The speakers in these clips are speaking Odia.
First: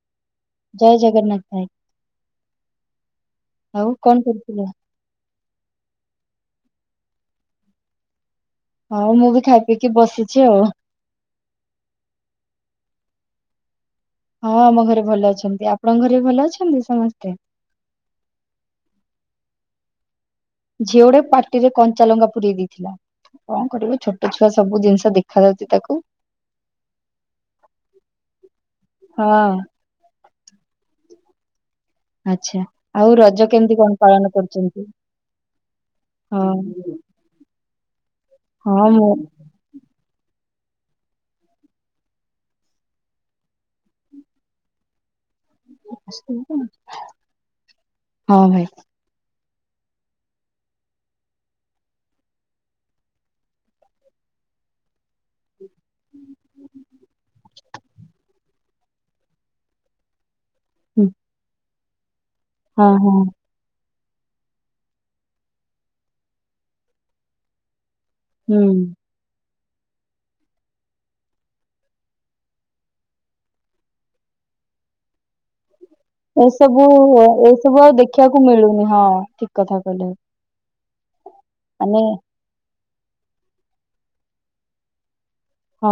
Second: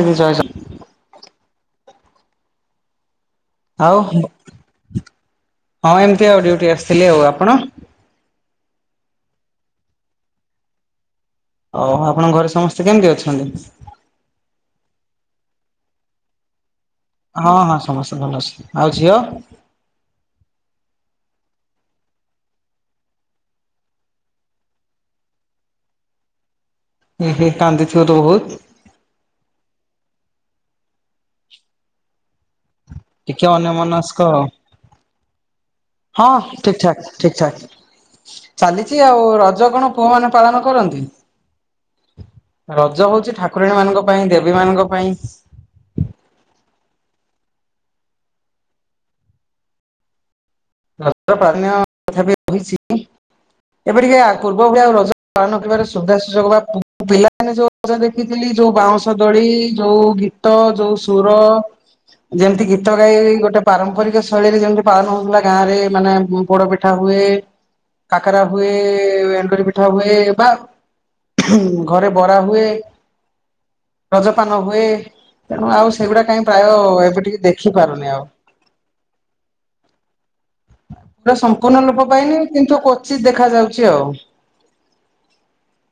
ହୁଁ ଜୟ ଜୟ ଜଗନ୍ନାଥ ଭାଇ। ଆଉ କଣ ହଁ କରୁଥିଲେ? ଏମିତି ଆଉ ଡ୍ୟୁଟି ଆସିଥିଲି ଆଉ ଆପଣ? ହଁ, ମୁଁ ବି ଖାଇ ପିଇକି ବସିଛି ଆଉ। ଓ ଆପଣଙ୍କ ଘରେ ସମସ୍ତେ କେମିତି ଅଛନ୍ତି? ହଁ ଆମ ଘରେ ଭଲ ଅଛନ୍ତି। ଆପଣଙ୍କ ଘରେ ବି ଭଲ ଅଛନ୍ତି ସମସ୍ତେ। ହଁ ହଁ ସମସ୍ତେ ଭଲ ଅଛନ୍ତି ଆଉ ଝିଅ? ଝିଅ ଗୋଟେ ପାଟିରେ କଞ୍ଚା ଲଙ୍କା ପୁରେଇ ଦେଇଥିଲା। କଣ କରିବ ଛୋଟ ଛୁଆ ସବୁ ଜିନିଷ ଦେଖା ଯାଉଛି ତାକୁ। ଏ ହେ କାନ୍ଦିଥିବ ତ ବହୁତ୍। ହଁ। ଆଚ୍ଛା, ଆଉ ରଜ ଟିକେ କେମିତି କଣ ଅନ୍ୟମନସ୍କ ପାଳନ ଆଉ। କରୁଛନ୍ତି? ହଁ ଠିକ୍ ଠାକ୍ ହଁ ଚାଲିଛି ମୁଁ ଆଉ, ରଜ କଣ ପୁଅ ମାନେ ପାଳନ କରନ୍ତି? ରଜ ହଉଛି ଠାକୁରଣୀ ମାନଙ୍କ ପାଇଁ ଦେବୀ ମାନଙ୍କ ପାଇଁ। ହଁ ଭାଇ। ରଜ [unintelligible] ପ୍ରଥା ରହିଛି ଏବେ ଟିକେ ପୂର୍ବ ଭଳି ଆଉ ରଜ ପାଳନ କରିବାରେ ସୁବିଧା ସୁଯୋଗ ବା ପିଲାମାନେ ଯଉ ଜା ଦେଖିଥିଲି ଯୋଉ ବାଉଁଶ ଦଳି ଯୋଉ ଗୀତ ଯୋଉ ହୁଁ, ସୁର ଯେମିତି ହଁ ଗୀତ ହଁ ଗାଇ ଗୋଟେ ପାରମ୍ପରିକ ଶୈଳୀରେ ଯେମିତି ପାଳନ ହଉଥିଲା ଗାଁ ରେ ମାନେ ପୋଡ଼ ପିଠା ହୁଏ କାକରା ହୁଁ ହୁଏ ଏକ ପିଠା ହୁଏ ବା ଘରେ ବରା ହୁଏ। ରଜପାନ ହୁଏ ତେଣୁ ଆଉ ସେଗୁଡା କାହିଁ ପ୍ରାୟ ଏଇସବୁ ଏବେ ଟିକେ ଦେଖି ଏଇସବୁ ଆଉ ପାରୁନି ଦେଖିବାକୁ ମିଳୁନି, ହଁ ଠିକ କଥା କହିଲେ ଆଉ। ଏଟା ସମ୍ପୂର୍ଣ୍ଣ ଲୋପ ପାଇନି କିନ୍ତୁ କୋଚିତ୍ ଦେଖାଯାଉଛି ଆଉ। ହଁ।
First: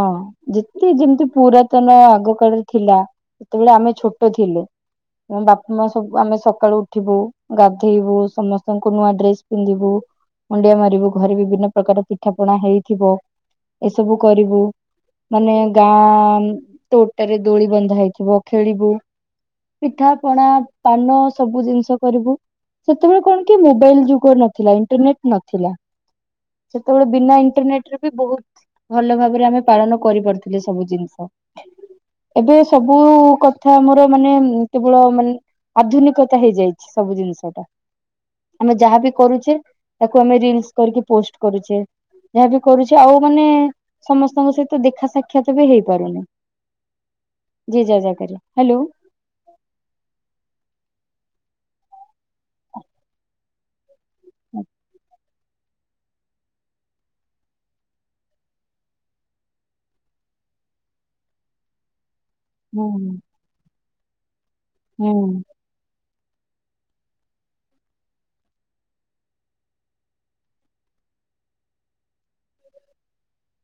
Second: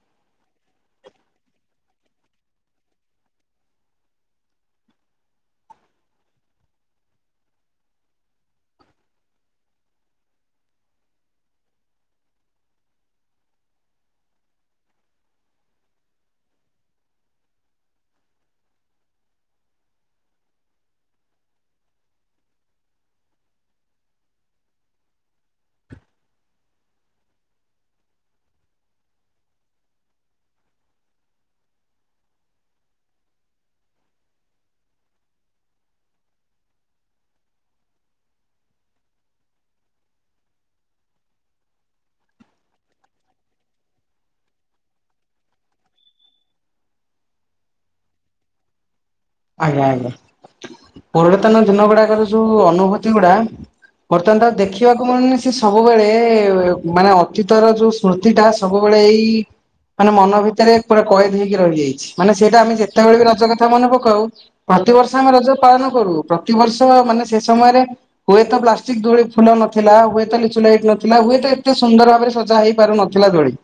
ଯେତି ଯେମତି ପୁରାତନ ଆଗ କାଳରେ ଥିଲା ସେତେବେଳେ ଆମେ ଛୋଟ ଥିଲୁ। ତେଣୁ ବାପା ମା ସବୁ ଆମେ ସକାଳୁ ଉଠିବୁ ଗାଧେଇବୁ, ସମସ୍ତଙ୍କୁ ନୂଆ ଡ୍ରେସ ପିନ୍ଧିବୁ ମୁଣ୍ଡିଆ ମାରିବୁ, ଘରେ ବିଭିନ୍ନ ପ୍ରକାର ପିଠା ପଣା ହେଇଥିବ, ଏସବୁ କରିବୁ ମାନେ ଗାଁ ତୋଟାରେ ଦୋଳି ବନ୍ଧା ହେଇଥିବ ଖେଳିବୁ ପିଠା ପଣା, ପାନ, ସବୁ ଜିନିଷ କରିବୁ ସେତେବେଳେ କଣ କି ମୋବାଇଲ ଯୁଗ ନଥିଲା, ଇଣ୍ଟରନେଟ ନଥିଲା। ସେତେବେଳେ ବିନା ଇଣ୍ଟରନେଟରେ ବି ବହୁତ ଭଲ ଭାବରେ ଆମେ ପାଳନ କରିପାରୁଥିଲେ ସବୁ ଜିନିଷ। ଏବେ ସବୁ କଥା ମୋର ମାନେ ଉମ୍ କେବଳ ମାନେ ଆଧୁନିକତା ହେଇଯାଇଛି ସବୁ ଜିନିଷଟା। ଆମେ ଯାହାବି କରୁଛେ, ତାକୁ ଆମେ ରିଲସ କରିକି ପୋଷ୍ଟ କରୁଛେ ଯାହା ବି କରୁଛେ ଆଉ ମାନେ ସମସ୍ତଙ୍କ ସହିତ ଦେଖା ସାକ୍ଷାତ ବି ହେଇପାରୁନି, ଯିଏ ଯାହା ଜାଗାରେ। ହ୍ୟାଲୋ ଆଜ୍ଞା ଆଜ୍ଞା। ପୁରାତନ ଦିନ ଗୁଡାକର ଯୋଉ ଅନୁଭୂତି ଗୁଡ଼ା ବର୍ତ୍ତମାନ ତାକୁ ଦେଖିବାକୁ ମିଳୁନି ଚି ସବୁବେଳେ ଏ ମାନେ ଅତୀତର ଯୋଉ ସ୍ମୃତିଟା ସବୁବେଳେ ଏଇ ମାନେ ମନ ଭିତରେ ପୁରା କଏଦ ହେଇକି ରହିଯାଇଛି। ମାନେ ସେଇଟା ଆମେ ହୁଁ ଯେତେବେଳେ ବି ରଜ କଥା ମନେ ପକାଉ, ପ୍ରତିବର୍ଷ ଆମେ ହୁଁ ରଜ ପାଳନ କରୁ, ପ୍ରତିବର୍ଷ ମାନେ ସେ ସମୟରେ ହୁଏତ ପ୍ଲାଷ୍ଟିକ ଦୋଳି ଫୁଲ ନଥିଲା, ହୁଏତ ଲିଚୁ ଲାଇଟ୍ ନଥିଲା, ହୁଏତ ଏତେ ସୁନ୍ଦର ଭାବରେ ସଜା ହେଇପାରୁନଥ ଥିଲା ଦୋଳି।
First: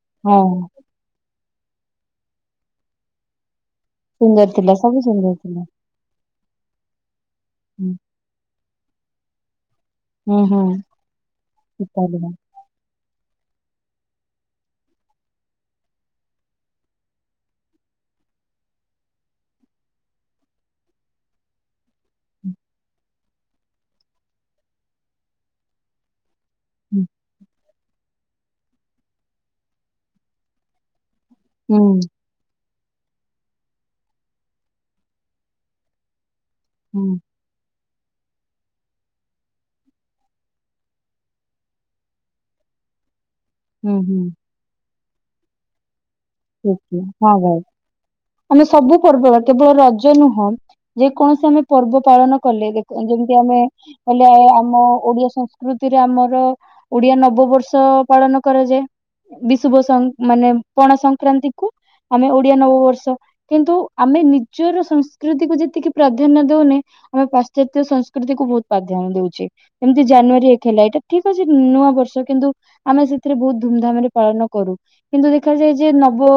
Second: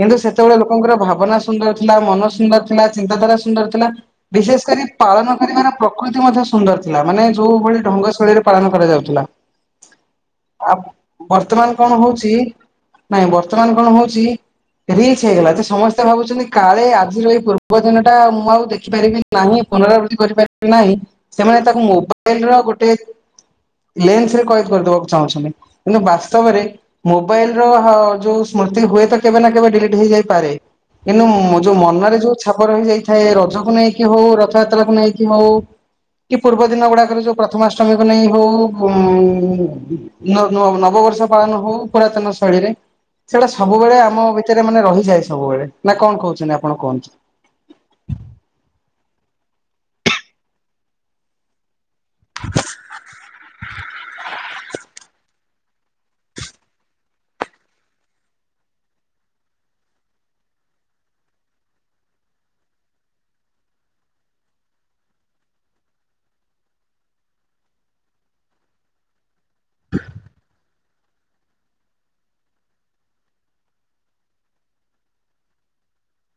କିନ୍ତୁ ହଁ ସେତେବେଳେ ଲୋକଙ୍କର ଭାବନା ସୁନ୍ଦର ଥିଲା, ମନ ସୁନ୍ଦର ଥିଲା, ଚିନ୍ତାଧାରା ସୁନ୍ଦର ଥିଲା ସୁନ୍ଦର ବିଶେଷ ଥିଲା, କରି ସବୁ ପାଳନ ସୁନ୍ଦର କରିବାର ଥିଲା। ପ୍ରକୃତି ମଧ୍ୟ ସୁନ୍ଦର ଥିଲା, ମାନେ ଯୋଉ ଭଳି ହୁଁ ଢଙ୍ଗ ଶୈଳୀରେ ପାଳନ କରାଯାଉଥିଲା। ହୁଁ ହୁଁ ଆପ ବର୍ତ୍ତମାନ କଣ ହୁଁ ହଉଛି, ନାଇଁ ବର୍ତ୍ତମାନ କଣ ହଉଛି ରିଲ୍ସ ହେଇଗଲା। ଯେ ସମସ୍ତେ ଭାବୁଛନ୍ତି କି କାଳେ ଆଜିର ଏଇ ପୂର୍ବ ଦିନଟା ମୁଁ ଆଉ ଦେଖିପାରିବି କି ନାହିଁ ପୁନରାବୃତ୍ତି କରିପାରିବି ନାହିଁ, ସେମାନେ ତାକୁ ମୋବାଇଲର ଗୋଟେ ଲେନ୍ସରେ କଏଦ କରିଦବାକୁ ଚାହୁଁଛନ୍ତି। କିନ୍ତୁ ବାସ୍ତବରେ ମୋବାଇଲ ଲର ହ ଯୋଉ ସ୍ମୃତି ହୁଏତ କେବେନା କେବେ ଡିଲିଟ୍ ହେଇଯାଇପାରେ, କିନୁ ଉମ୍ ଆମର ଯୋଉ ହୁଁ ମନରେ ଯୋଉ ଛାପ ରହିଯାଇଥାଏ, ରଜକୁ ନେଇକି ହଉ, ରଥଯାତ୍ରାକୁ ନେଇକି ହଉ କି ପୂର୍ବଦିନ ହୁଁ ଗୁଡାକରେ ଯୋଉ ପ୍ରଥମାଷ୍ଟମୀକୁ ନେଇ ହଉ, ଉମ୍ ନ-ନୂଆ ନବବର୍ଷ ପାଳନ ହଉ ପୁରାତନ ଶୈଳୀରେ ସେଗୁଡ଼ା ହୁଁ ସବୁବେଳେ ହୁଁ ଆମ ଭିତରେ ମାନେ ରହିଯାଏ ସବୁବେଳେ, ନା କଣ କହୁ ହୁଁ, ହୁଁ, ହଁ ଭାଇ। ଆମେ ସବୁ ପର୍ବ ବା କେବଳ ରଜ ନୁହଁ, ଯେକୌଣସି ଆମେ ପର୍ବ ପାଳନ କଲେ ଦେଖ ଯେମତି ଆମେ କଲେ ଆମ ଓଡିଆ ସଂସ୍କୃତିରେ ଆମର ଓଡିଆ ନବବର୍ଷ ପାଳନ କରାଯାଏ, ବିଷୁବ ସଂକ ମାନେ ପଣା ସଂକ ସଂକ୍ରାନ୍ତିକୁ ଆମେ ଓଡିଆ ନବବର୍ଷ କିନ୍ତୁ ଆମେ ନିଜର ସଂସ୍କୃତିକୁୁ ଯେତିକି ପ୍ରାଧାନ୍ୟ ଦଉନେ ଆମେ ପାଶ୍ଚାତ୍ୟ ସଂସ୍କୃତିକୁ ବହୁତ ପ୍ରାଧାନ୍ୟ ଦଉଚେ। ଏମତି ଜାନୁଆରୀ ଏକ ହେଲା ଏଇଟା ଠିକଅଛି ନୂଆବର୍ଷ କିନ୍ତୁ ଆମେ ସେଥିରେ ବହୁତ ଧୁମଧାମରେ ପାଳନକରୁ କିନ୍ତୁ ଦେଖାଯାଏ ଯେ ନବ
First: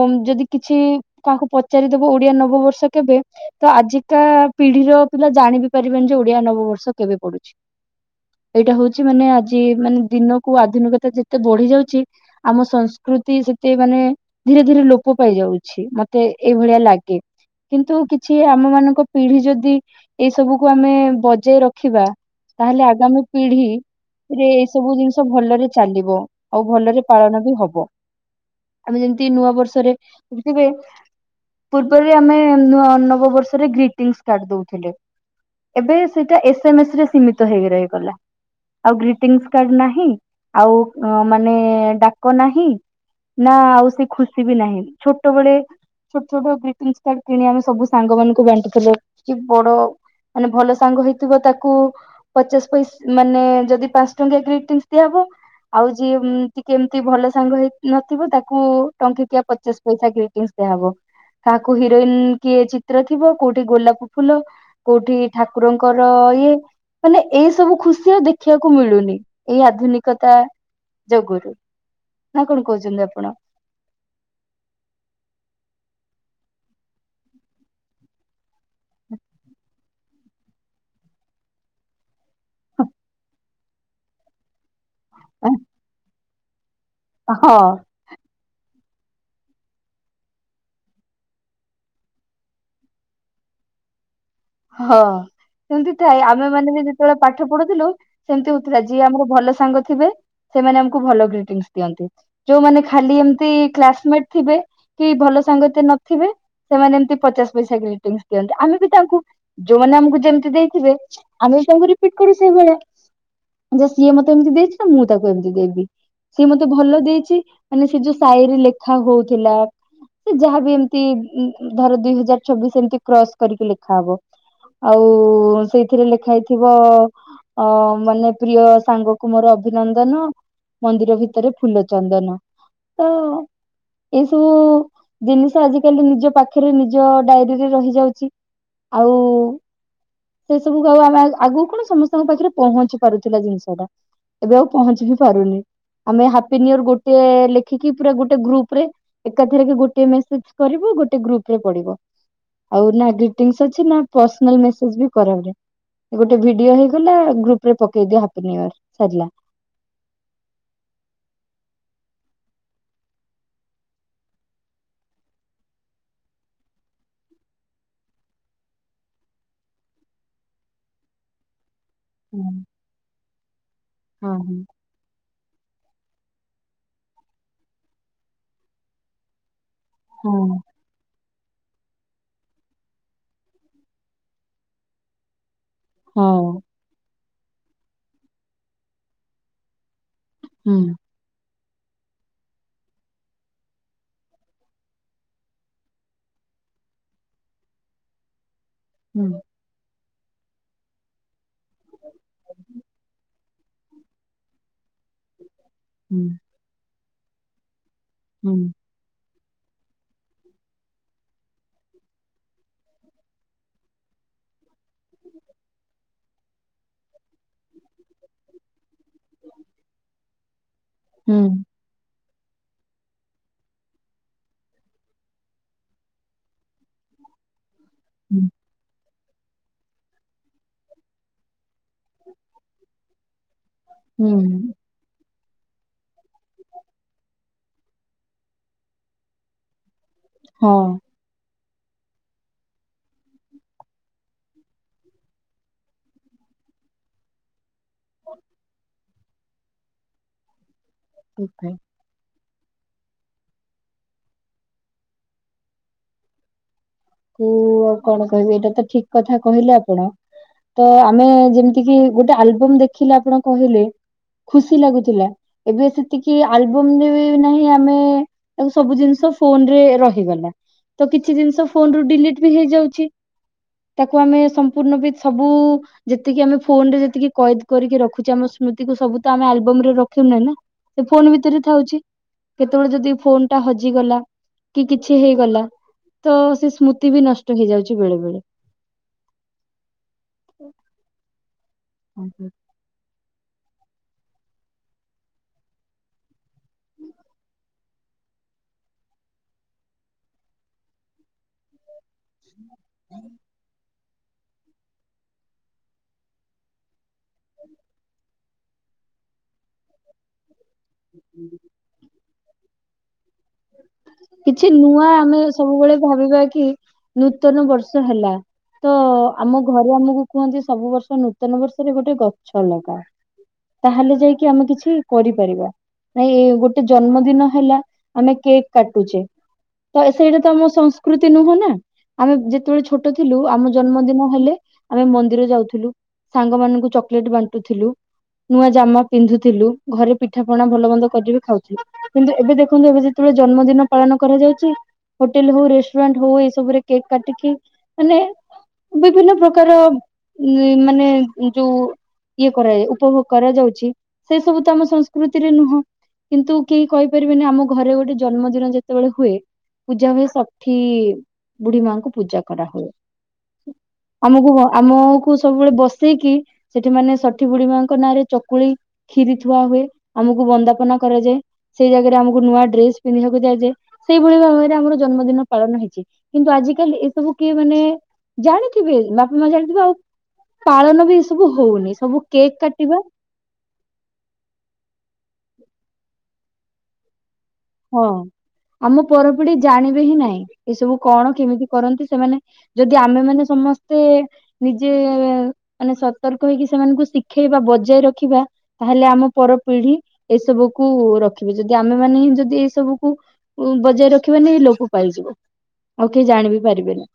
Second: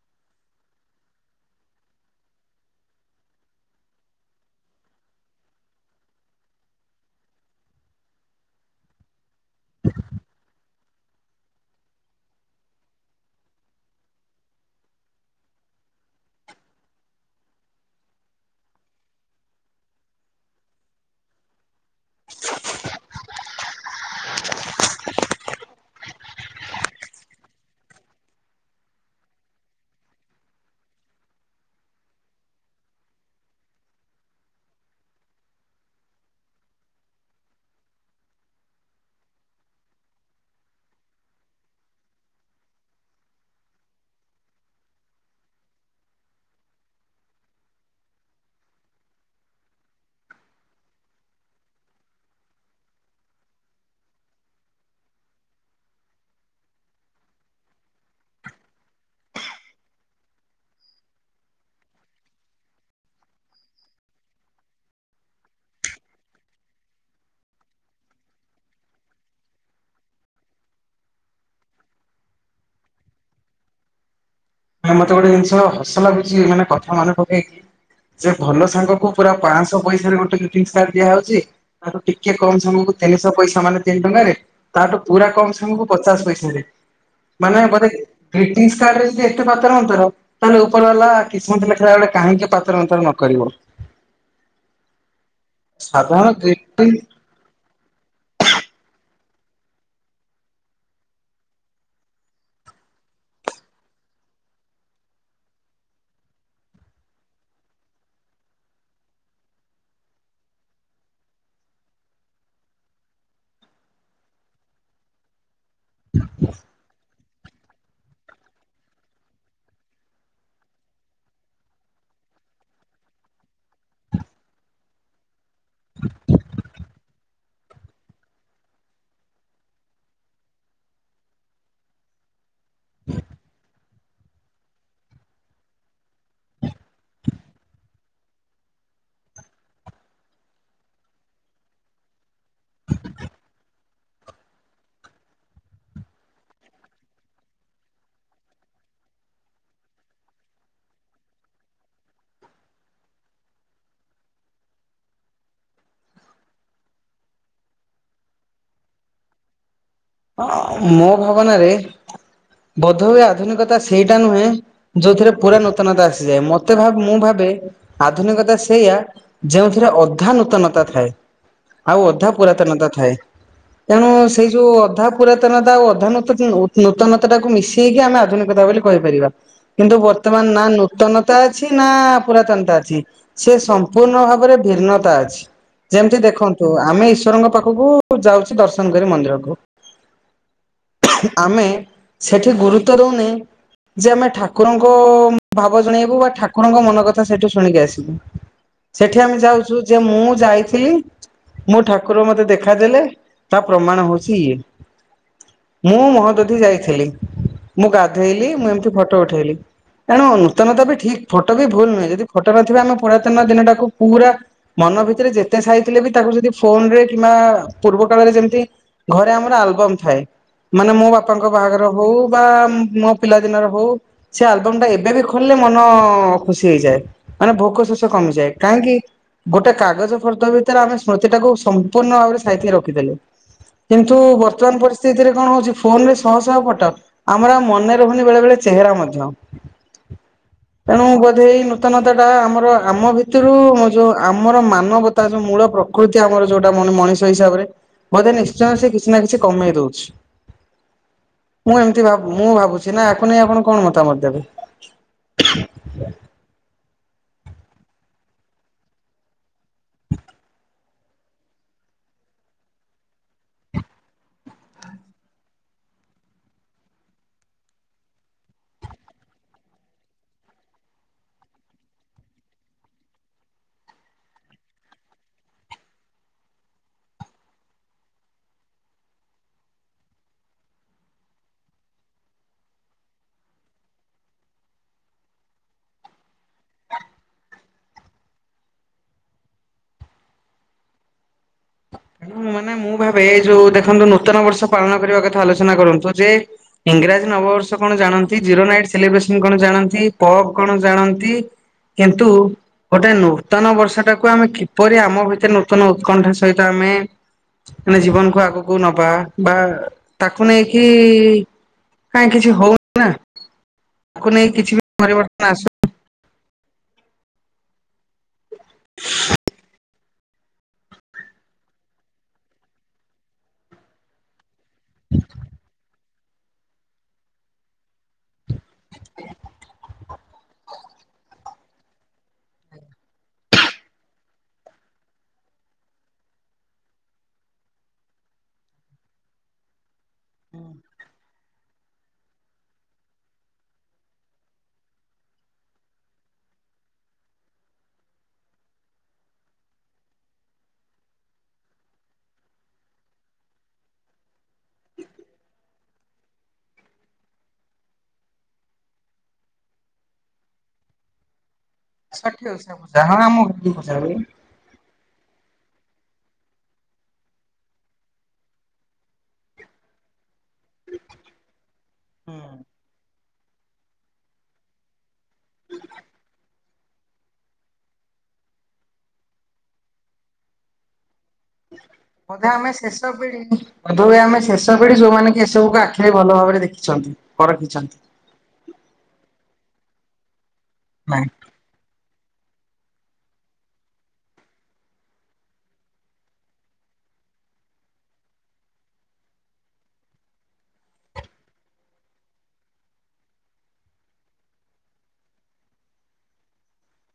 ଓ ଯଦି କିଛି କାହାକୁ ପଚାରିଦବୁ ଓଡିଆ ନବବର୍ଷ କେବେ ତ ଆଜିକା ପିଢିର ପିଲା ଜାଣିବିି ପାରିବେନିଯେ ଓଡିଆ ନବବର୍ଷ କେବେ ପଡୁଛି। ଏଇଟା ହଉଛି ମାନେ ଆଜି ମାନେ ଦିନକୁ ଆଧୁନିକତା ଯେତେ ବଢି ଯାଉଛି ଆମ ସଂସ୍କୃତି ସେତେ ମତେ ମାନେ ଧୀରେ ଧୀରେ ଲୋପ ପାଇଯାଉଛି ମତେ ଏଇଭଳିଆ ଲାଗେ। କିନ୍ତୁ କିଛି ଆମ ମାନଙ୍କ ପିଢିଯଦି ଏଇ ସବୁକୁ ଆମେ ବଜେଇ ରଖିବା ତାହେଲେ ଆଗାମୀ ପିଢି ରେ ଏଇସବୁ ଜିନିଷ ଭଲରେ ଚାଲିବ ଆଉ ଭଲରେ ପାଳନବି ହବ। ଆମେ ଯେମିତି ନୂଆ ବର୍ଷରେ ଦେଖିବେ ପୂର୍ବରେ ଆମେ ନୂଆ ନବବର୍ଷରେ ଗ୍ରୀିଟିଂସି କାର୍ଡ ଦଉଥିଲେ। ଏବେ ସେଇଟା ଏସ ମେସେରେ ସୀମିତ ହେଇକି ରହିଗଲା। ଆଉ ଗ୍ରୀଟିଂସି କାର୍ଡ ନାହିଁ ଆଉ ମାନେ ଡାକ ନାହିଁ। ନା ଆଉ ସେ ଖୁସିବି ନାହିଁ ଛୋଟବେଳେ ଛୋଟ ଛୋଟ ଗ୍ରିଟିସ କାର୍ଡ କିଣି ଆମେ ସବୁ ସାଙ୍ଗ ମାନଙ୍କୁ ବାଣ୍ଟିୁଥିଲେ କିବଡ ମାନେ ଭଲ ସାଙ୍ଗ ହେଇଥିବ ତାକୁ ପଚାଶ ପଇସା ମାନେ ଯଦି ପାଞ୍ଚ ଟଙ୍କିଆ ଗ୍ରିଟିସ ଦିଆହବ। ଆଉ ଯିଏ ଟିକିଏ ଏମିତି ଭଲସାଙ୍ଗ ହେଇ ନଥିବ ତାକୁ ଟଙ୍କିକିଆ ପଚାଶ ପଇସା ଗ୍ରିଟିସ ଦିଆହେବ। କାହାକୁ ହିରୋଇନ କିଏ ଚିତ୍ର ଥିବ କୋଉଠି ଗୋଲାପ ଫୁଲ କୋଉଠି ଠାକୁରଙ୍କର ଇଏ। ମାନେ ଏଇ ସବୁ ଖୁସି ଆଉ ଦେଖିବାକୁ ମିଳୁନି ଏଇ ଆଧୁନିକତା ଯୋଗୁରୁ ନା କଣ କହୁଛନ୍ତି ଆପଣ? ମତେ ଗୋଟେ ଜିନିଷ ହସ ଲାଗୁଛି ମାନେ କଥା ମନେ ପକେଇକି ଯେ ଭଲ ସାଙ୍ଗକୁ ପୁରା ପାଆଁସ ତ ପଇସାରେ ଗୋଟ ଗ୍ରୀଟିଂସ କାର୍ଡ ଦିଆହଉଛି। ତାଠୁ ଟିକେ କମ ସାଙ୍ଗକୁ ତିନିଶହ ପଇସା ମାନେ ତିନି ଟଙ୍କାରେ ତାଠୁ ପୁରା କମ ସାଙ୍ଗକୁ ପଚାଶ ପଇସାରେ ହଁ ମାନେ ବୋଧେ ଗ୍ରୀଟିସ କାର୍ଡରେ ଏତେ ଏତେପାତର ଅନ୍ତର ତାହେଲେ ଉପର ବାଲା କିସ୍ମତ ଲେଖିଲା ବେଳେ କାହିଁକି ପାତର ଅନ୍ତର ନକରିବ। [inaudible] ହଁ ସେମିତି ଥାଏ ଆମେ ମାନେବି ଗ୍ରିଟିଂ ଯେତେବେଳେ ପାଠ ପଢୁଥିଲୁ ସେମିତି ହଉଥିଲା ଯିଏ ଆମର ଭଲ ସାଙ୍ଗ ଥିବେ। ସେମାନେ ଆମକୁ ଭଲ ଗ୍ରୀଟିଙ୍ଗସ ଦିଅନ୍ତି। ଯୋଉମାନେ ଖାଲି ଏମତି କ୍ଲାସମେଟ ଥିବେ କି ଭଲ ସାଙ୍ଗଏତେ ନଥିବେ ସେମାନେ ଏମତି ପଚାଶ ପଇସା ଗ୍ରେଟିଙ୍ଗସ ଦିଅନ୍ତି ଆମେ ବି ତାଙ୍କୁ ଯୋଉମାନେ ଆମକୁ ଯେମିତି ଦେଇଥିବେ ଆମେ ବି ତାଙ୍କୁ ରିପିଟ କରୁ ସେଇଭଳିଆ। ଯେ ସିଏ ମତେ ଏମତି ଦେଇଥିଲା ମୁଁ ତାକୁ ଏମିତି ଦେବି। ସିଏ ମତେ ଭଲ ଦେଇଛି ମାନେ ସେ ଯୋଉ ସାଇରି ଲେଖା ହଉଥିଲା। ସେ ଯାହାବି ଏମିତି ଧର ଦୁଇ ହଜାର ଚଛବିଶ ଏମିତି କ୍ରସ୍ କରିକି ଲେଖା ହବ। ଆଉ ସେଇଥିରେ ଲେଖା ହେଇଥିବ ଅ ମାନେ ପ୍ରିୟ ସାଙ୍ଗ କୁ ମୋର ଅଭିନନ୍ଦନ ମନ୍ଦିର ଭିତରେ ଫୁଲ ଚନ୍ଦନ ତ ଏଇ ସବୁ ଜିନିଷ ଆଜିକାଲି ନିଜ ପାଖରେ ନିଜ ଡାଏରୀରେ ରହିଯାଉଛି। ଆଉ ସେ ସବୁ କ ଆଉ ଆମେ ଆଗକୁ କଣ ସମସ୍ତଙ୍କ ପାଖରେ ପହଞ୍ଚି ପାରୁଥିଲା ଜିନିଷ ଟା। ଏବେ ଆଉ ପହଞ୍ଚି ବି ପାରୁନି। ଆମେ ହାପି ନିଅର ଗୋଟେ ଲେଖିକି ପୁରା ଗୋଟେ ଗ୍ରୁପ୍ ରେ ଏକାଥରେ କି ଗୋଟେ ମେସେଜ୍ କରିବୁ ଗୋଟେ ଗ୍ରୁପ୍ ରେ ପଡିବ ଆଉ ନା ଗ୍ରିଟିନ୍ସ ଅଛ ଛି ନା ପର୍ସନାଲ୍ ମେସେଜ୍ ବି କରା ହୁଏ। ଗୋଟେ ଭିଡିଓ ହେଇଗଲା ଗ୍ରୁପ୍ ରେ ପକେଇ ଦିଅ ହାପିନିଅର୍ ସରିଲା। ଅ, ମୋ ଭାବନାରେ ବୋଧ ହୁଏ ଆଧୁନିକତା ସେଇଟା ନୁହେଁ ଯୋଉଥିରେ ପୁରା ନୂତନତା ଆସିଯାଏ ମୋତେ ଭାବ ମୁଁ ଭାବେ ଆଧୁନିକତା ସେଇଆ ଯେଉଁଥିରେ ଅଧା ନୂତନତା ଥାଏ। ଆଉ ଅଧା ପୁରାତନତା ଥାଏ। ତେଣୁ ସେଇ ହଁ ଯୋଉ ଅ ଧା ପୁରାତନତା ଓ ଅଧା ନୂତତୁ- ନୂ- ନୂତନତା ଟାକୁ ମିଶେଇକି ଆମେ ଆଧୁନିକତା ବୋଲି କହିପାରିବା। କିନ୍ତୁ ହଁ ବର୍ତ୍ତମାନ ନା ନୂ ତନତା ଅଛି ନା ପୁରାତନତା ଅଛି ସେ ସମ୍ପୂର୍ଣ୍ଣ ଭାବରେ ଭିନ୍ନତା ଅଛି। ଯେମିତି ହଁ ଦେଖନ୍ତୁ ଆମେ ଈଶ୍ଵରଙ୍କ ପାଖକୁ ଯାଉଛୁ ଦର୍ଶନ କରି ମନ୍ଦିରକୁ। ହୁଁ। ଆମେ ସେଠି ଗୁରୁତ୍ୱ ଦଉନି ଯେ ଆମେ ଠାକୁରଙ୍କ ଭାବ ଜଣେଇବୁ ବା ଠାକୁଡଙ୍କ ମନ କଥା ସେଇଠୁ ଶୁଣିକି ଆସିବୁ। ସେଠି ହୁଁ ଆମେ ଯାଉଛୁ ଯେ ମୁଁ ଯାଇଥିଲି ମୋ ଠାକୁର ମୋତେ ଦେଖାଦେଲେ ତା ପ୍ରମାଣ ହଉଛି ଇଏ। ମୁଁ ହୁଁ ମହୋଦଧି ଯାଇଥିଲି ମୁଁ ଗାଧେଇଲି ହୁଁ ମୁଁ ଏମିତି ଫଟୋ ଉଠେଇଲି। ତେଣୁ ନୂତନତା ବି ଠିକ ଫଟୋ ବି ଭୁଲ ନୁହେଁ। ଯଦି ଫଟୋ ନଥିବ ଆମେ ପୁରାତନ ଦିନଟାକୁ ପୁରା ମନ ଭିତରେ ଯେତେ ସାଇଥିଲେ ବି ତାକୁ ଯଦି ଫୋନ୍ ରେ କିମ୍ବା ପୂର୍ବ କାଳରେ ଯେମତି ଘରେ ଆମ ର ଆଲବମ୍ ଥାଏ। ମାନେ ମୋ ବାପାଙ୍କ ହୁଁ ବାହାଘର ହଉ ବା ମୋ ପିଲା ଦିନର ହଉ ସେ ଆଲବମ୍ ଟା ଏବେ ବି ଖୋଲିଲେ ମନ ଖୁସି ହେଇଯାଏ। ମାନେ ଭୋକ ଶୋଷ କମିଯାଏ କାହିଁକି ଗୋଟେ କାଗଜ ଫର୍ଦ୍ଦ ଭିତରେ ଆମେ ସ୍ମୃତି ଟାକୁ ସମ୍ପୂର୍ଣ୍ଣ ଭାବରେ ସାଇତିକି ରଖିଥିଲୁ। ତୁ ହୁଁ ବର୍ତ୍ତମାନ ପରିସ୍ ସେଇଥିରେ କଣ ହଉଛି ଫୋନ୍ ରେ ଶହ ଶହ ଫଟୋ। ଆମର ଆଉ ମନେ ରହୁନି ବେଳେ ବେଳେ ଚେହେରା ମଧ୍ୟ। ହଁ। ତେଣୁ ବୋଧେ ଏଇ ନୂ ତନତା ଟା ଆମର ଆମ ଭିତରୁ ମୁଁ ଯୋଉ ଆମର ମାନବତା ଯୋଉ ମୂଳ ପ୍ର କୃତି ଆମର ଯୋଉଟା ମନ ମଣିଷ ହିସାବରେ ବୋଧେ ନିଶ୍ଚୟ ସେ କିଛି ନା କିଛି କମେଇ ଦଉଛି। ଠିକ ଭାଇ। ମୁଁ ଏ ଚି ଭାବୁ ମୁଁ ଭାବୁଛି ନା ଆକୁ ନେଇ ଆପଣ କଣ ମତାମତ ଦେବେ? କୁ ଆଉ କଣ କହିବି ଏଇଟା ତ ଠିକ କଥା କହିଲେ ଆପଣ। ତ ଆମେ ଯେମିତି କିି ଗୋଟେ ଆଲବମ୍ ଦେଖିଲେ ଆପଣ କହିଲେ। ଖୁସି ଲାଗୁଥିଲା। ଏବେ ସେତିକି ଆଲବମ୍ ରେ ନାହିଁ ଆମେ ଏବେ ସବୁ ଜିନିଷ ଫୋନ୍ ରେ ରହିଗଲା। ତ କିଛି ଜିନିଷ ଫୋନ୍ ରୁ ଡିଲିଟ୍ ବି ହେଇଯାଉଛି ତାକୁ ଆମେ ସମ୍ପୂର୍ଣ୍ଣ ବି ସବୁ ଯେତିକି ଆମେ ଫୋନ୍ ରେ ଯେତିକି କଏଦ କରିକି ରଖୁଛେ ଆମ ସ୍ମୃତିକୁୁ ସବୁ ତ ଆମେ ଆଲବମ୍ ରେ ରଖିନେ ନା? ସେ ଫୋନ୍ ଭିତରେ ଥାଉଛି। କେତେବେଳେ ଯଦି ଫୋନ୍ ଟା ହଜିଗଲା କି କିଛି ହେଇଗଲା ତ ସେ ସ୍ମୃତି ବି ନଷ୍ଟ ହେଇଯାଉଛି ବେଳେ ବେଳେ। ମୁଁ ମାନେ ମୁଁ ଭାବେ ଏଇ ଯୋଉ ଦେଖନ୍ତୁ ନୂତନ ବର୍ଷ ପାଳନ କରିବା କଥା ଆଲୋଚନା କରନ୍ତୁ ଯେ ଇଂରାଜୀ ନବବର୍ଷ କଣ ଜାଣନ୍ତି? ଜିରୋ ନାଇଟ୍ ସେଲିବ୍ରେସନ୍ କଣ ଜାଣନ୍ତି? ପପ୍ କଣ ଜାଣନ୍ତି? କିନ୍ତୁ ଗୋଟେ ନୂତନ ବର୍ଷ ଟାକୁ ଆମେ କି ପରି ଆମ ଭିତରେ ନୂତନ ଉତ୍କଣ୍ଠା ସହିତ ଆମେ ମାନେ ଜୀବନକୁ ଆଗ କୁ ନବା, ବା ତାକୁ ନେଇକି କାଇଁ କିଛି ହଉ କିଛି ବି ନୂଆ ଆମେ ପରିବର୍ତ୍ତନ ଆସୁ ସବୁବେଳେ ଭାବିବା କି ନୂତନ ବର୍ଷ ହେଲା। ତ ଆମ ଘରୁ ଆମୁକୁ କୁହନ୍ତି ସବୁ ବର୍ଷ ନୂତନ ବର୍ଷରେ ଗୋଟେ ଗଛ ଲଗା। ତାହେଲେ ଯାଇକି ଆମେ କିଛି କରିପାରିବା ନାଇଁ ଗୋଟେ ଜନ୍ମଦିନ ହେଲା। ଆମେ କେକ୍ କାଟୁଚେ ତ ସେଇଟା ତ ଆମ ସଂସ୍କୃତି ନୁହଁ ନା। ଆମେ ଯେତେବେଳେ ଛୋଟ ଥିଲୁ ଆମ ଜନ୍ମଦିନ ହେଲେ ଆମେ ମନ୍ଦିର ଯାଉଥିଲୁ। ସାଙ୍ଗ ମାନଙ୍କୁ ଚକଲେଟ୍ ବାଣ୍ଟୁଥିଲୁ। ନୂଆ ଜାମା ପିନ୍ଧୁଥିଲୁ ଘରେ ପିଠା ପଣା ଭଲ ମନ୍ଦ କରିକିବି [unintelligible] ଖାଉଥିଲୁ କିନ୍ତୁ ଏବେ ଦେଖ ଦେଖନ୍ତୁ ଏବେ ଯେତୋଓଳେ ଜନ୍ମଦିନ ପାଳନ କରାଯାଉଛି ହୋଟେଲ୍ ହୋଉ ରେଷ୍ଟୁରାଣ୍ଟ ହୋଉ ଏସବୁରେ କେକ୍ କାଟିକି ମାନେ ବିଭିନ୍ନ ପ୍ରକାର ମାନେ ଯୋଉ ଇଏ କରାଯାଏ ଉପଭୋଗ କରାଯାଉଛି ସେ ସବୁ ତ ଆମ ସଂସ୍କୃତିରେ ନୁହଁ। କିନ୍ତୁ କେହି କହିପାରିବେନି ଆମକୁ କି ଘରେ ଗୋଟେ ଜନ୍ମଦିନ ଯେତୋଓଳେ ହୁଏ ପୂଜା ହୁଏ ଷଠି ବୁଢୀ ମାଙ୍କ ପୂଜା ଷାଠିଏ କରା ଓଷା ହୁଏ ପୂଜା ହଁ ଆମ ଘରେ ବି ପୂଜା ହୁଏ। ଆମକୁ ଆମ କୁ ସବୁବେଳେ ବସେଇକି ସେଠି ମାନେ ଷଠି ବୁଢୀ ମାଙ୍କ ନାଁରେ ଚକୁଳି କ୍ଷିରି ଥୁଆ ହୁଏ ଆମକୁ ବନ୍ଦାପନା କରାଯାଏ ସେଇ ଜାଗାରେ ଆମକୁ ନୂଆ ଡ୍ରେସ ପିନ୍ଧିବାକୁ ଦିଆଯାଏ। ସେଇଭଳି ଭାବେରେ ଆମର ଜନ୍ମଦିନ ପାଳନ ହେଇଚି। କିନ୍ତୁ ଆଜିିକାଲି ଏସବୁ କିଏ ମାନେ ଜାଣିଥିବେ ବାପା ମା ଜାଣିଥିବେ ଆଉ ପାଳନ ବି ଏ ସବୁ ହୋଉନି ସବୁ କେକ୍ କାଟିବା [inaudible] ବୋଧ ହୁଏ ଆମେ ଶେଷ ପିଢି ଯୋଉମାନେ କି ଏସବୁକୁ ଆଖିରେ ଭଲ ଭାବରେ ଦେଖିଛନ୍ତି ପରଖିଛନ୍ତି। ହଁ ଆମ ପରପିଢି ଜାଣିବେ ହିଁ ନାହିଁ ଏସବୁ କଣ ନାଇଁ। କେମିତି କରନ୍ତି ସେମାନେ ଯଦି ଆମେମାନେ ସମସ୍ତେ ନିଜେ ମାନେ ସତର୍କ ହେଇକି ସେମାନଙ୍କୁ ଶିଖେଇବା ବଜାଇ ରଖିବା। ତାହେଲେ ଆମ ପରପିଢି ଏସବୁକୁ ରଖିବେ ଯଦି ଆମେ ମାନେ ହି ଯଦି ଏଇ ସବୁକୁ ବଜାୟ ରଖିବାନି ଲୋପ ପାଇଯିବ ଆଉ କେହି ଜାଣିବି ପାରିବେନି।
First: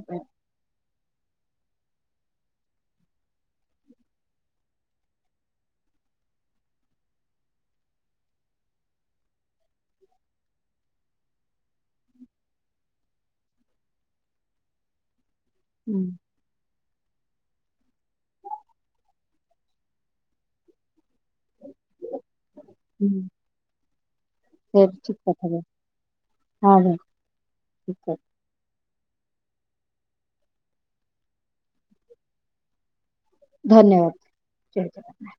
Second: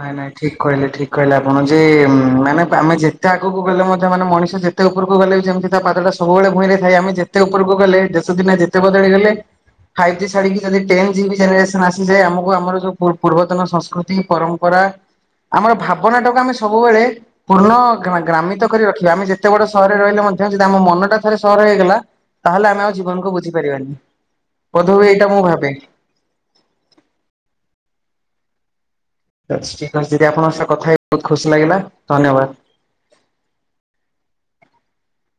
ନାଇଁ ନାଇଁ ଠିକ୍ କହିଲେ ଠିକ୍ କହିଲେ ଆପଣ ଯେ ମାନେ ଆମେ ଯେତେ ଆଗକୁ ଗଲେ ମଧ୍ୟ ମାନେ ମଣିଷ ଯେ ଯେତେ ଉପରକୁ ଗଲେ ବି ଯେମିତି ତା ପାଦଟା ସବୁବେଳେ ଭୂଇଁରେ ଥାଏ ଆମ ଯେତେ ଉପରକୁ ଗଲେ ଦେଶ ଦୁନିଆ ଯେତେ ବଦଳି ଗଲେ ଫାଇବି ଜି ଛାଡ଼ିକି ଯଦି ଟେନ୍ ଜି ବି ଜେନେରେସନ୍ ଆସିଯାଏ ଆମକୁ ଆମର ଯୋଉ ପୂ ପୂର୍ବତନ ସଂସ୍କୃତି ପରମ୍ ପରା ଆମର ହୁଁ ଭାବନା ଟାକୁ ଆମେ ସବୁବେଳେ ପୂର୍ଣ୍ଣ ଗ୍ରା ଗ୍ରାମିତ କରି ରଖିବା ଆମେ ଯେତେ ବଡ ସହରରେ ରହିଲେ ମଧ୍ୟ ଯଦି ଆମ ମନଟା ସହର ହେଇଗଲା ତାହେଲେ ଆମେ ଆଉ ହୁଁ ଜୀବନକୁ ବୁଝି ପାରିବାନି ସେ ବୋଧ ହୁଏ ଏଇଟା ଠିକ ମୁଁ କଥା ଭାବେ। ହଁ ଭ ଠିକ [unintelligible] ଠିକ୍ ଅଛି ଠିକ୍ ଦିଦି ଆପଣଙ୍କ ସହ କଥା ହେଇ ବୋହୁତ ଖୁସି ଲାଗିଲା ଧନ୍ୟବାଦ। ଧନ୍ୟବାଦ ଆଜ୍ଞା।